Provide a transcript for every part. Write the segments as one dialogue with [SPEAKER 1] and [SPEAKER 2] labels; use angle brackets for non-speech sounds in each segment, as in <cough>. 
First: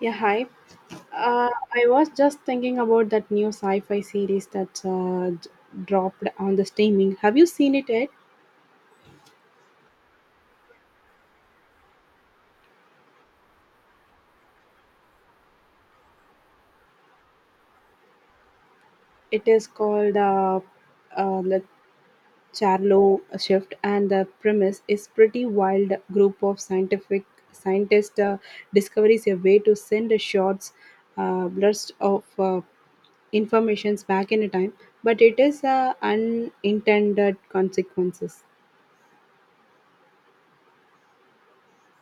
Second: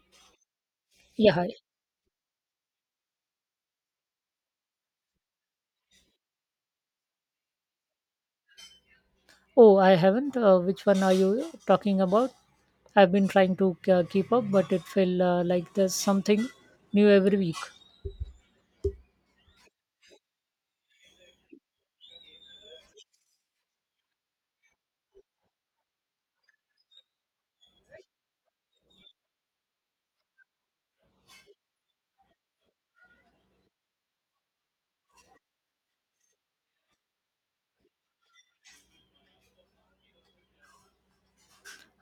[SPEAKER 1] Yeah, hi.
[SPEAKER 2] Yeah, hi.
[SPEAKER 1] I was just thinking about that new sci-fi series that dropped on the streaming. Have you seen it yet?
[SPEAKER 2] Oh, I haven't. Which one are you talking about? I've been trying to keep up, but it felt like there's something new every week.
[SPEAKER 1] It is called The Charlo Shift, and the premise is pretty wild. Group of scientific scientists discovers a way to send a short burst of informations back in a time, but it is unintended consequences.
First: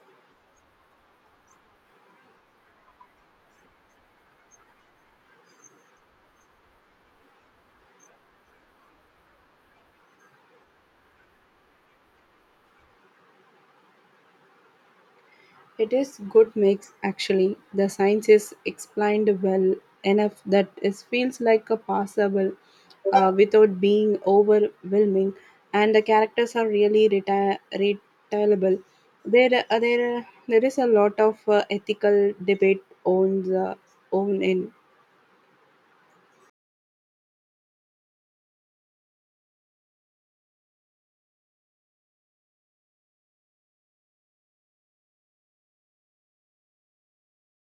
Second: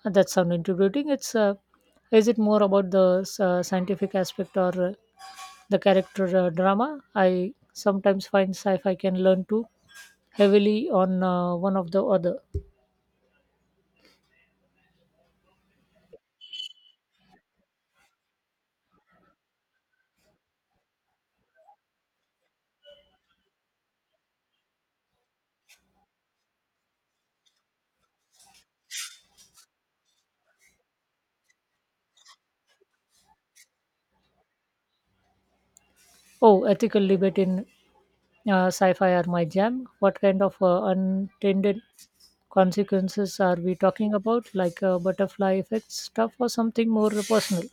[SPEAKER 2] That sounds intimidating. It's is it more about the scientific aspect or the character drama? I sometimes find sci-fi can learn too heavily on one of the other.
[SPEAKER 1] It is good mix actually. The science is explained well enough that it feels like a passable without being overwhelming, and the characters are really retailable. There is a lot of ethical debate on the own end.
[SPEAKER 2] Oh, ethical debate in sci-fi are my jam. What kind of untended consequences are we talking about, like a butterfly effect stuff or something more personal?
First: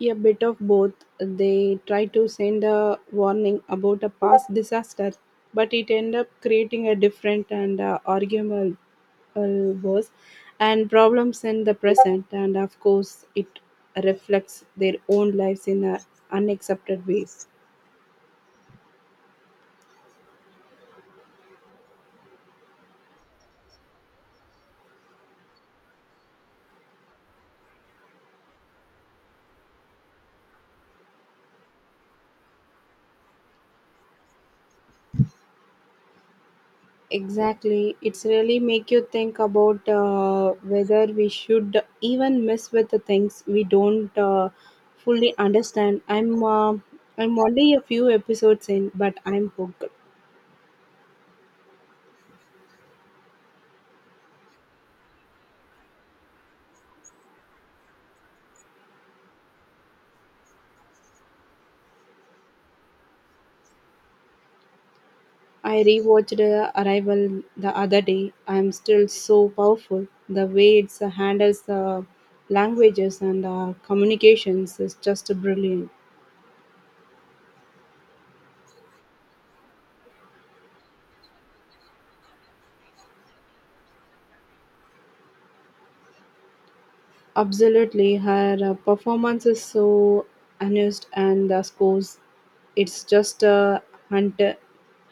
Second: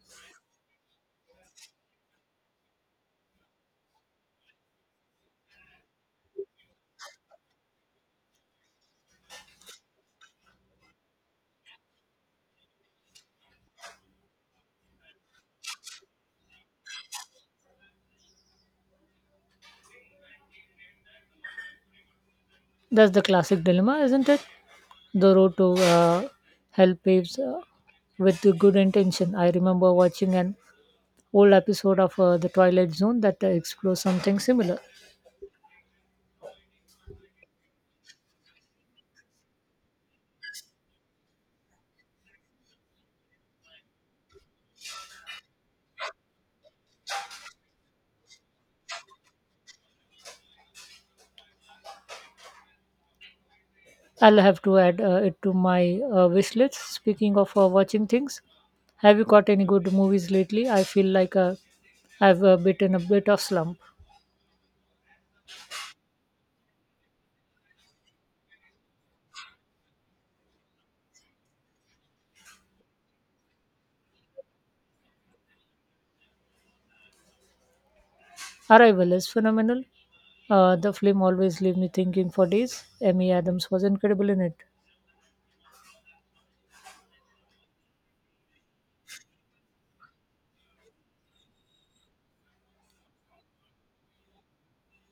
[SPEAKER 1] A bit of both. They try to send a warning about a past disaster, but it end up creating a different and arguable worse and problems in the present. And of course, it reflects their own lives in unaccepted ways.
[SPEAKER 2] That's the classic dilemma, isn't it? The road to help paves with the good intention. I remember watching an old episode of the Twilight Zone that explores something similar.
[SPEAKER 1] Exactly. It's really make you think about whether we should even mess with the things we don't fully understand. I'm only a few episodes in, but I'm hooked.
[SPEAKER 2] I'll have to add it to my wish list. Speaking of watching things, have you caught any good movies lately? I feel like I've bitten a bit of slump.
[SPEAKER 1] I rewatched Arrival the other day. I'm still so powerful. The way it handles the languages and communications is just brilliant.
[SPEAKER 2] Arrival is phenomenal. The film always leaves me thinking for days. Amy Adams was incredible in it.
[SPEAKER 1] Absolutely, her performance is so honest, and the scores, it's just hunt-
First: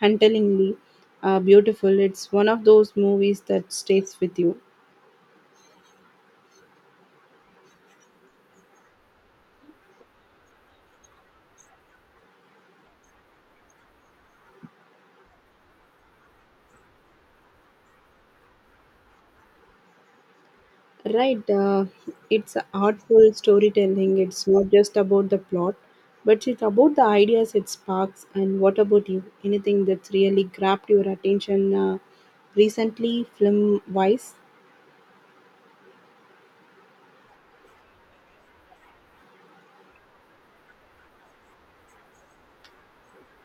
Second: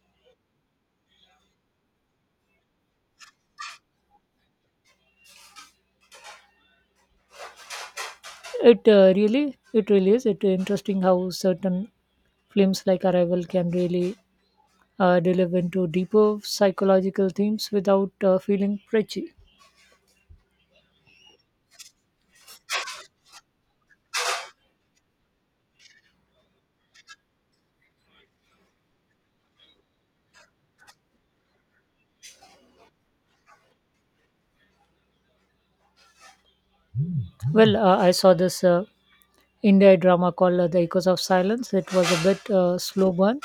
[SPEAKER 1] huntingly beautiful. It's one of those movies that stays with you.
[SPEAKER 2] It really is. It interesting how certain films like Arrival can really delve into deeper psychological themes without feeling preachy.
[SPEAKER 1] Right, it's a artful storytelling. It's not just about the plot, but it's about the ideas it sparks. And what about you? Anything that's really grabbed your attention recently, film wise?
[SPEAKER 2] Well, I saw this India drama called The Echoes of Silence. It was a bit slow burn,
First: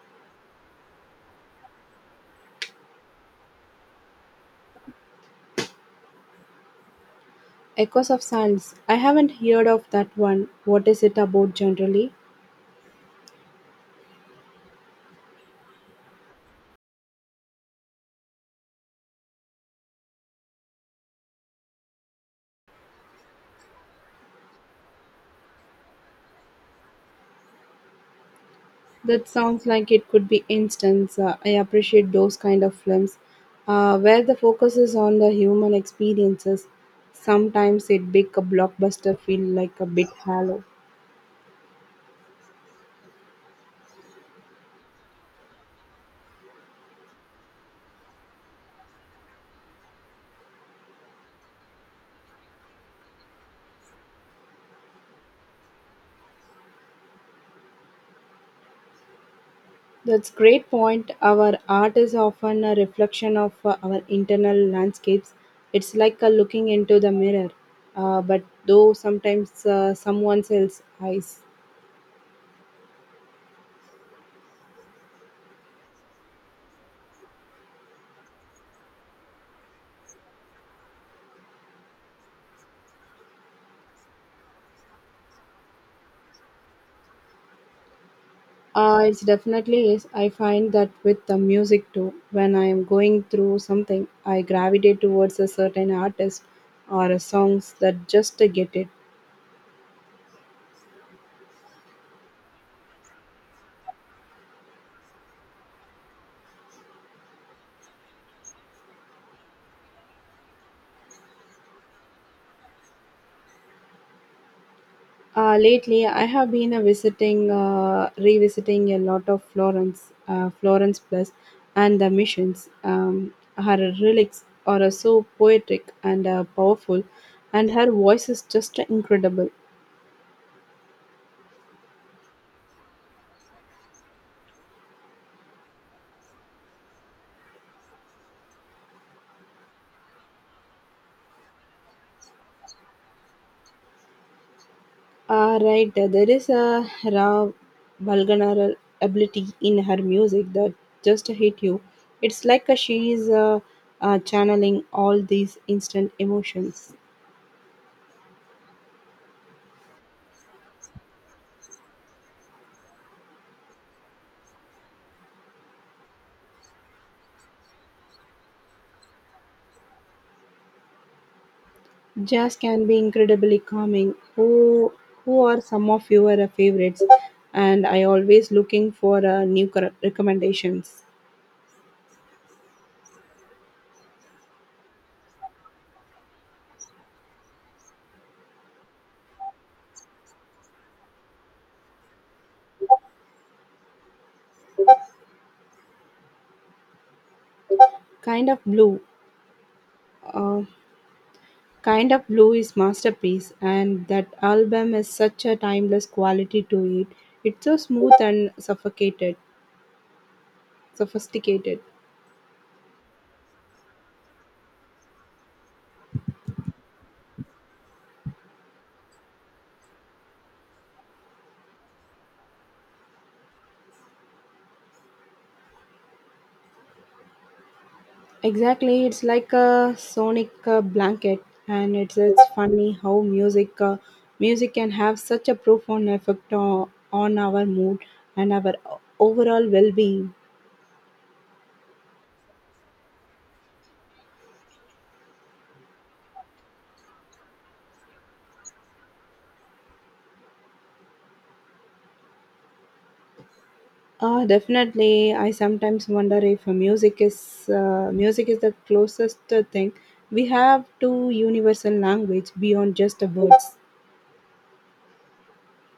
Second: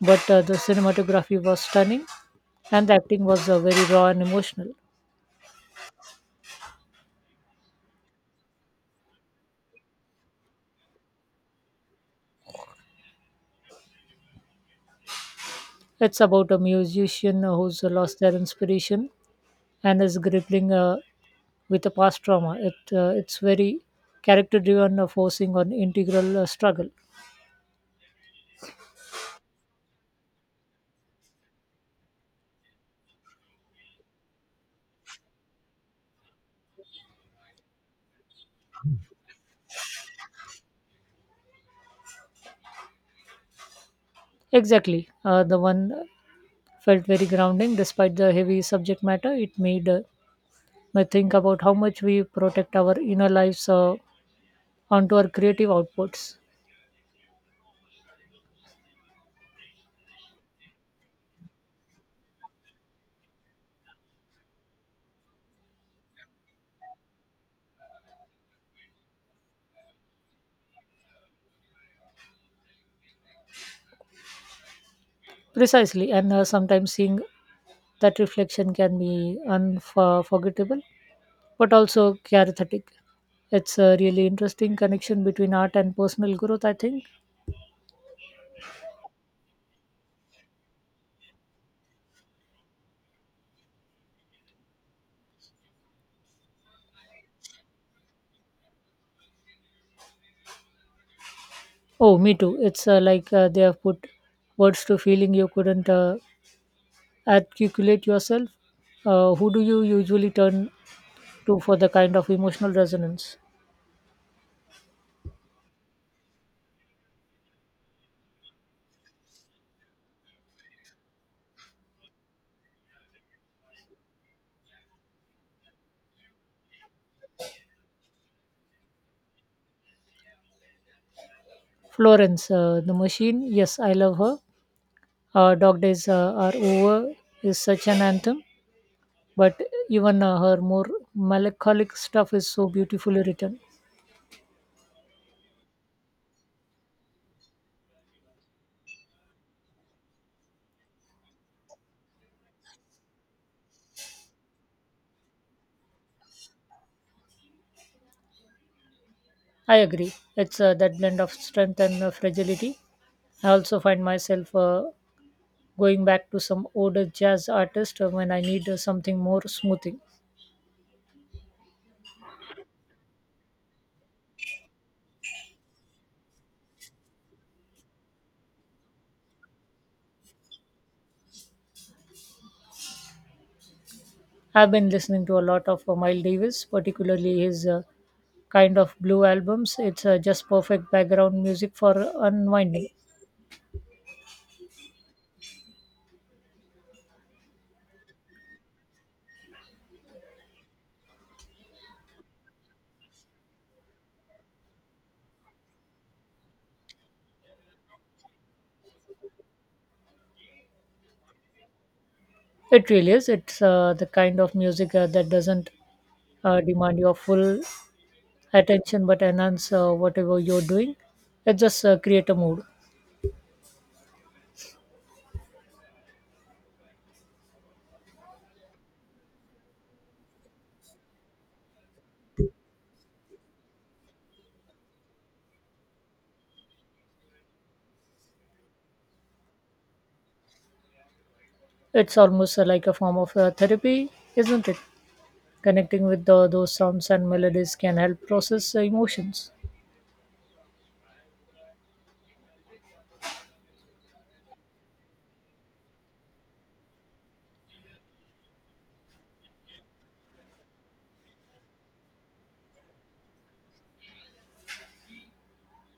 [SPEAKER 2] but the cinematography was stunning, and the acting was very raw and emotional.
[SPEAKER 1] Echoes of Sands. I haven't heard of that one. What is it about generally?
[SPEAKER 2] It's about a musician who's lost their inspiration and is grappling with a past trauma. It's very character driven, forcing on integral struggle.
[SPEAKER 1] That sounds like it could be instance. I appreciate those kind of films where the focus is on the human experiences. Sometimes it make a blockbuster feel like a bit hollow.
[SPEAKER 2] Exactly. The one felt very grounding despite the heavy subject matter. It made me think about how much we protect our inner lives onto our creative outputs.
[SPEAKER 1] That's great point. Our art is often a reflection of our internal landscapes. It's like a looking into the mirror, but though sometimes someone else's eyes.
[SPEAKER 2] Precisely. And sometimes seeing that reflection can be unforgettable, but also charismatic. It's a really interesting connection between art and personal growth, I think.
[SPEAKER 1] It's definitely is. I find that with the music too. When I am going through something, I gravitate towards a certain artist or a songs that just to get it.
[SPEAKER 2] Oh, me too. It's like they have put words to feeling you couldn't articulate yourself. Who do you usually turn to for the kind of emotional resonance?
[SPEAKER 1] Lately, I have been revisiting a lot of Florence, Florence Plus, and the missions. Her lyrics are so poetic and powerful, and her voice is just incredible.
[SPEAKER 2] Florence, the Machine. Yes, I love her. Dog Days Are Over is such an anthem, but even her more melancholic stuff is so beautifully written.
[SPEAKER 1] Ah, right. There is a raw vulnerable ability in her music that just hit you. It's like she is channeling all these instant emotions.
[SPEAKER 2] I agree. It's that blend of strength and fragility. I also find myself going back to some older jazz artist when I need something more smoothing.
[SPEAKER 1] Jazz can be incredibly calming. Who are some of your favorites? And I always looking for new cor- recommendations.
[SPEAKER 2] I've been listening to a lot of Miles Davis, particularly his Kind of Blue albums. It's just perfect background music for unwinding.
[SPEAKER 1] Kind of blue. Uh, Kind of Blue is masterpiece and that album has such a timeless quality to it. It's so smooth and sophisticated.
[SPEAKER 2] It really is. It's the kind of music that doesn't demand your full attention but enhance whatever you're doing. It just create a mood.
[SPEAKER 1] Exactly, it's like a sonic blanket and it's funny how music can have such a profound effect on our mood and our overall well-being.
[SPEAKER 2] It's almost like a form of therapy, isn't it? Connecting with those sounds and melodies can help process emotions.
[SPEAKER 1] Definitely, I sometimes wonder if music is the closest thing we have to universal language beyond just the words.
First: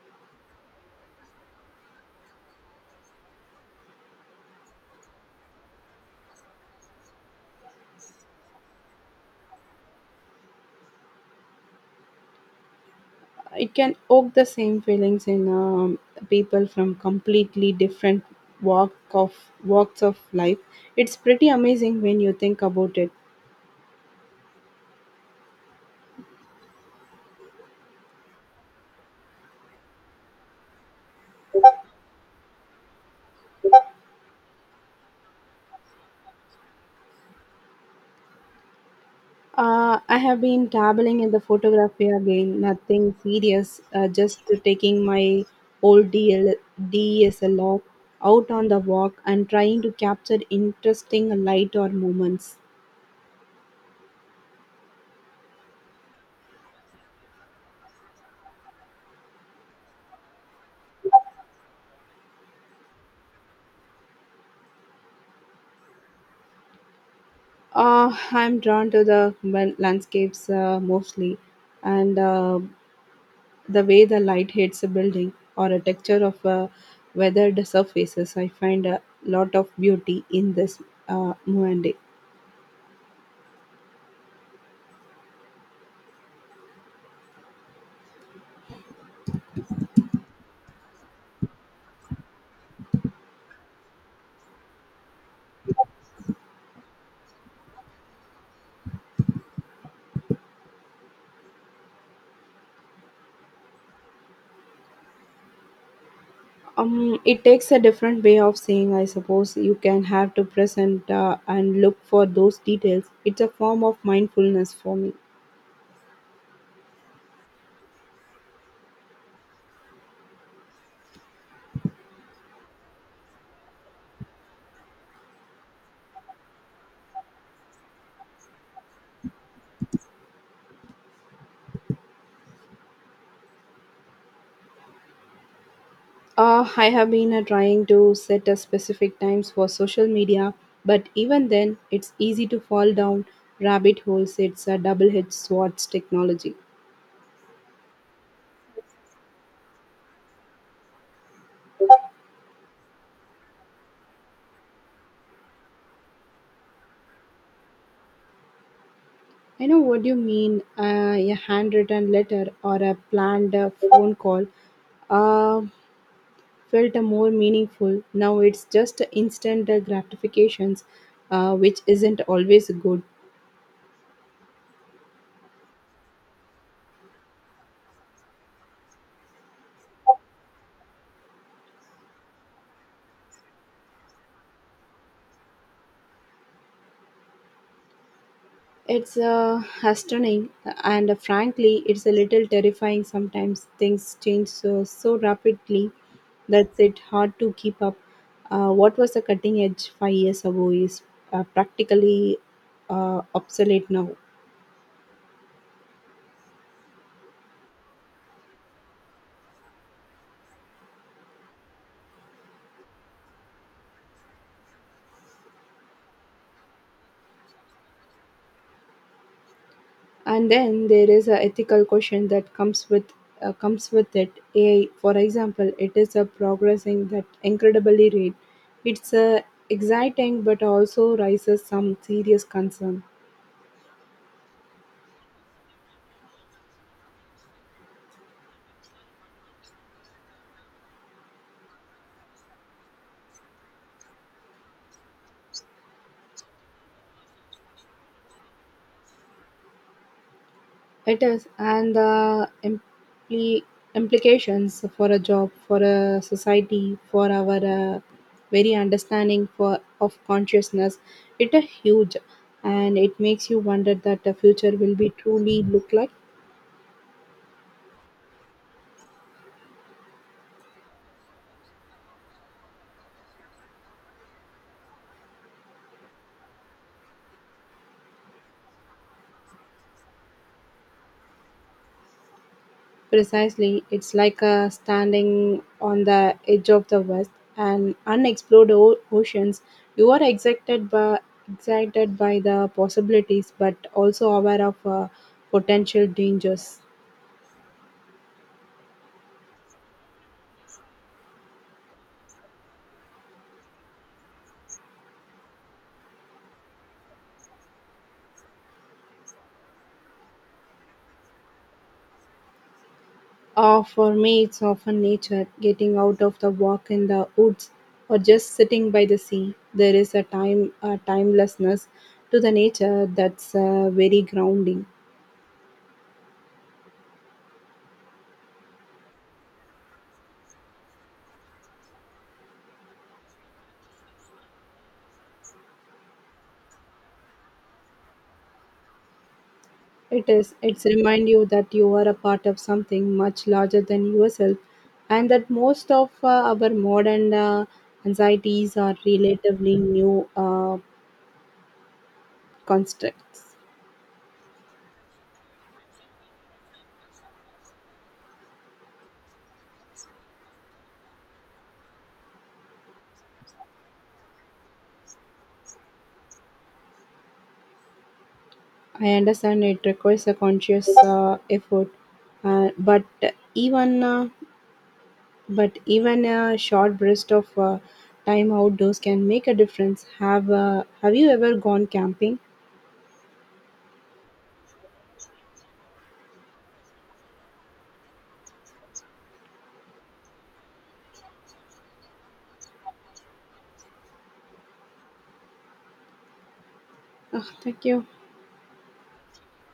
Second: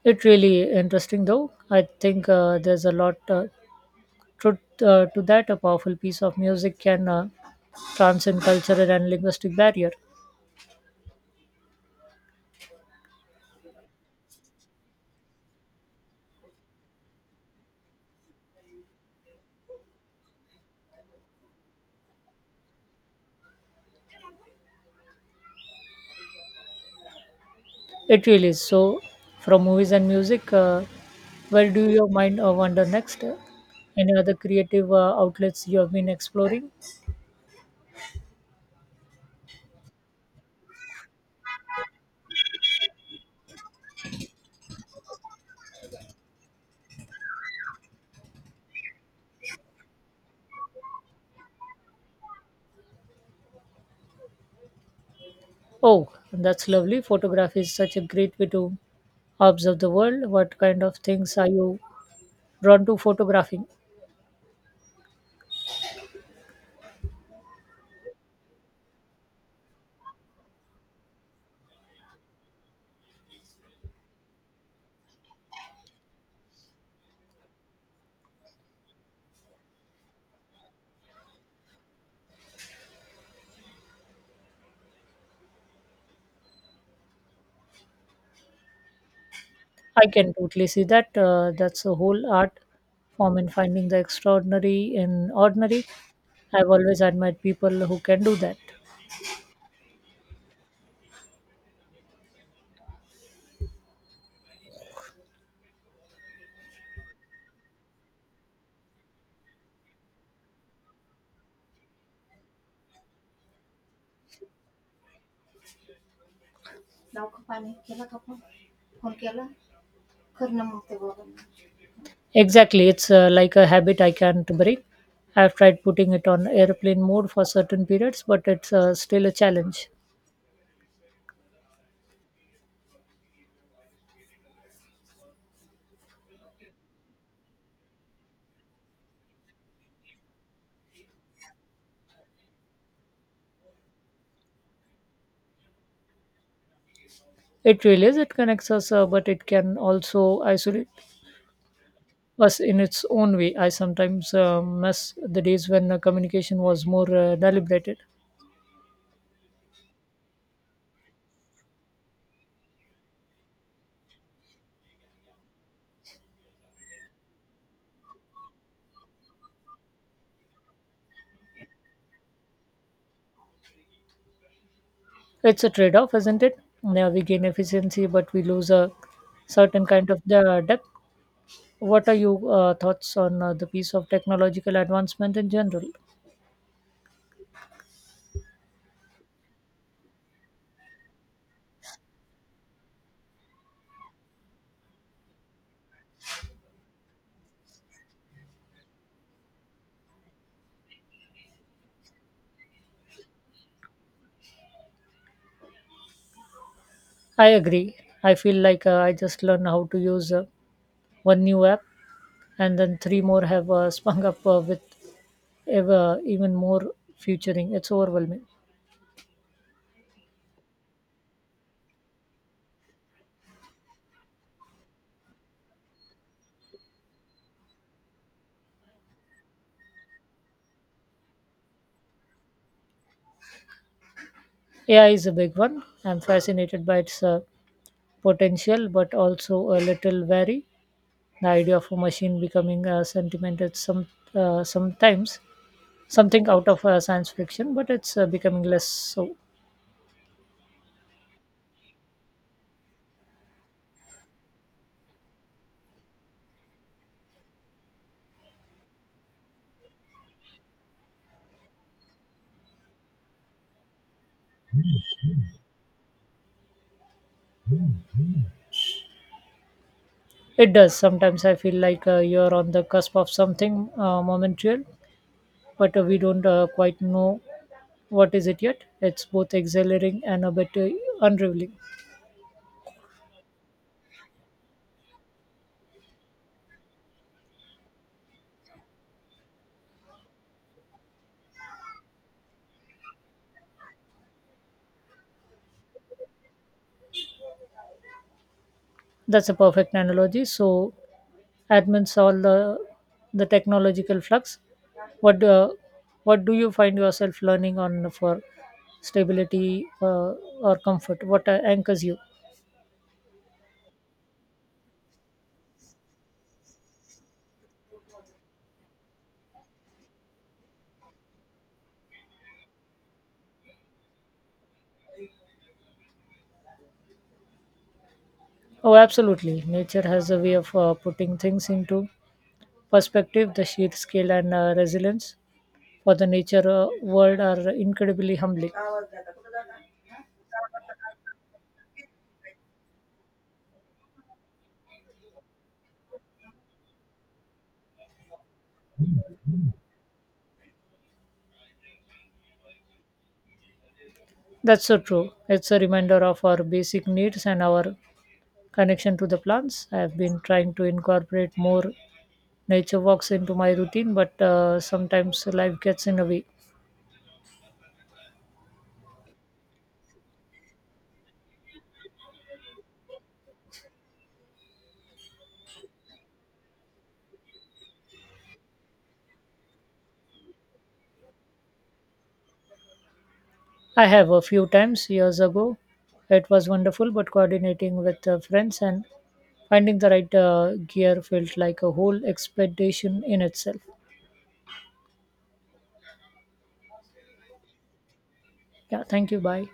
[SPEAKER 2] It really interesting though. I think there's a lot truth to that. A powerful piece of music can transcend cultural and linguistic barrier.
[SPEAKER 1] It can evoke the same feelings in people from completely different walk of walks of life. It's pretty amazing when you think about it.
[SPEAKER 2] It really is. So, from movies and music, where do your mind wander next? Any other creative outlets you have been exploring?
[SPEAKER 1] I have been dabbling in the photography again, nothing serious, just taking my old DSLR out on the walk and trying to capture interesting light or moments.
[SPEAKER 2] Oh, that's lovely. Photography is such a great way to observe the world. What kind of things are you drawn to photographing?
[SPEAKER 1] I'm drawn to the well, landscapes mostly and the way the light hits a building or a texture of weathered surfaces. I find a lot of beauty in this moment.
[SPEAKER 2] I can totally see that. That's a whole art form in finding the extraordinary in ordinary. I've always admired people who can do that.
[SPEAKER 1] It takes a different way of saying I suppose you can have to present and look for those details. It's a form of mindfulness for me.
[SPEAKER 2] Exactly. It's like a habit I can't break. I've tried putting it on airplane mode for certain periods, but it's still a challenge.
[SPEAKER 1] I have been trying to set a specific times for social media, but even then it's easy to fall down rabbit holes. It's a double-edged swords technology.
[SPEAKER 2] It really is. It connects us, but it can also isolate was in its own way. I sometimes miss the days when communication was more deliberated.
[SPEAKER 1] I know what you mean. A handwritten letter or a planned phone call Uh, felt a more meaningful. Now it's just instant gratifications, which isn't always good.
[SPEAKER 2] It's a trade off, isn't it? Yeah, we gain efficiency, but we lose a certain kind of the depth. What are your thoughts on the piece of technological advancement in general?
[SPEAKER 1] It's hastening, and frankly, it's a little terrifying sometimes. Things change so rapidly that's it hard to keep up. What was a cutting edge 5 years ago is practically obsolete now,
[SPEAKER 2] I agree. I feel like I just learn how to use one new app, and then three more have <laughs> sprung up with even more featuring. It's overwhelming.
[SPEAKER 1] and then there is a ethical question that comes with it. AI for example it is a progressing that incredibly rate. It's a exciting but also raises some serious concern.
[SPEAKER 2] AI is a big one. I'm fascinated by its potential but also a little wary. The idea of a machine becoming sentimental sometimes something out of science fiction, but it's becoming less so.
[SPEAKER 1] It is, and the implications for a job, for a society, for our very understanding for of consciousness, it is huge, and it makes you wonder that the future will be truly look like.
[SPEAKER 2] It does. Sometimes I feel like you're on the cusp of something momentary, but we don't quite know what is it yet. It's both exhilarating and a bit unraveling.
[SPEAKER 1] Precisely, it's like standing on the edge of the West and unexplored oceans. You are excited by excited by the possibilities, but also aware of potential dangers.
[SPEAKER 2] That's a perfect analogy. So, admins solve the technological flux. What do, what do you find yourself learning on for stability or comfort? What anchors you?
[SPEAKER 1] For me, it's often nature, getting out of the walk in the woods, or just sitting by the sea. There is a timelessness to the nature that's very grounding.
[SPEAKER 2] Oh, absolutely. Nature has a way of putting things into perspective. The sheer scale and resilience for the nature world are incredibly humbling.
[SPEAKER 1] It is. It's remind you that you are a part of something much larger than yourself, and that most of our modern anxieties are relatively new constructs.
[SPEAKER 2] That's so true. It's a reminder of our basic needs and our connection to the plants. I've been trying to incorporate more nature walks into my routine, but sometimes life gets in the way.
[SPEAKER 1] I understand it requires a conscious effort, uh, but even uh, but even a short burst of time outdoors can make a difference. Have you ever gone camping?
[SPEAKER 2] I have a few times years ago. It was wonderful, but coordinating with friends and finding the right gear felt like a whole expedition in itself.
[SPEAKER 1] Ah, thank you.
[SPEAKER 2] Yeah, thank you. Bye.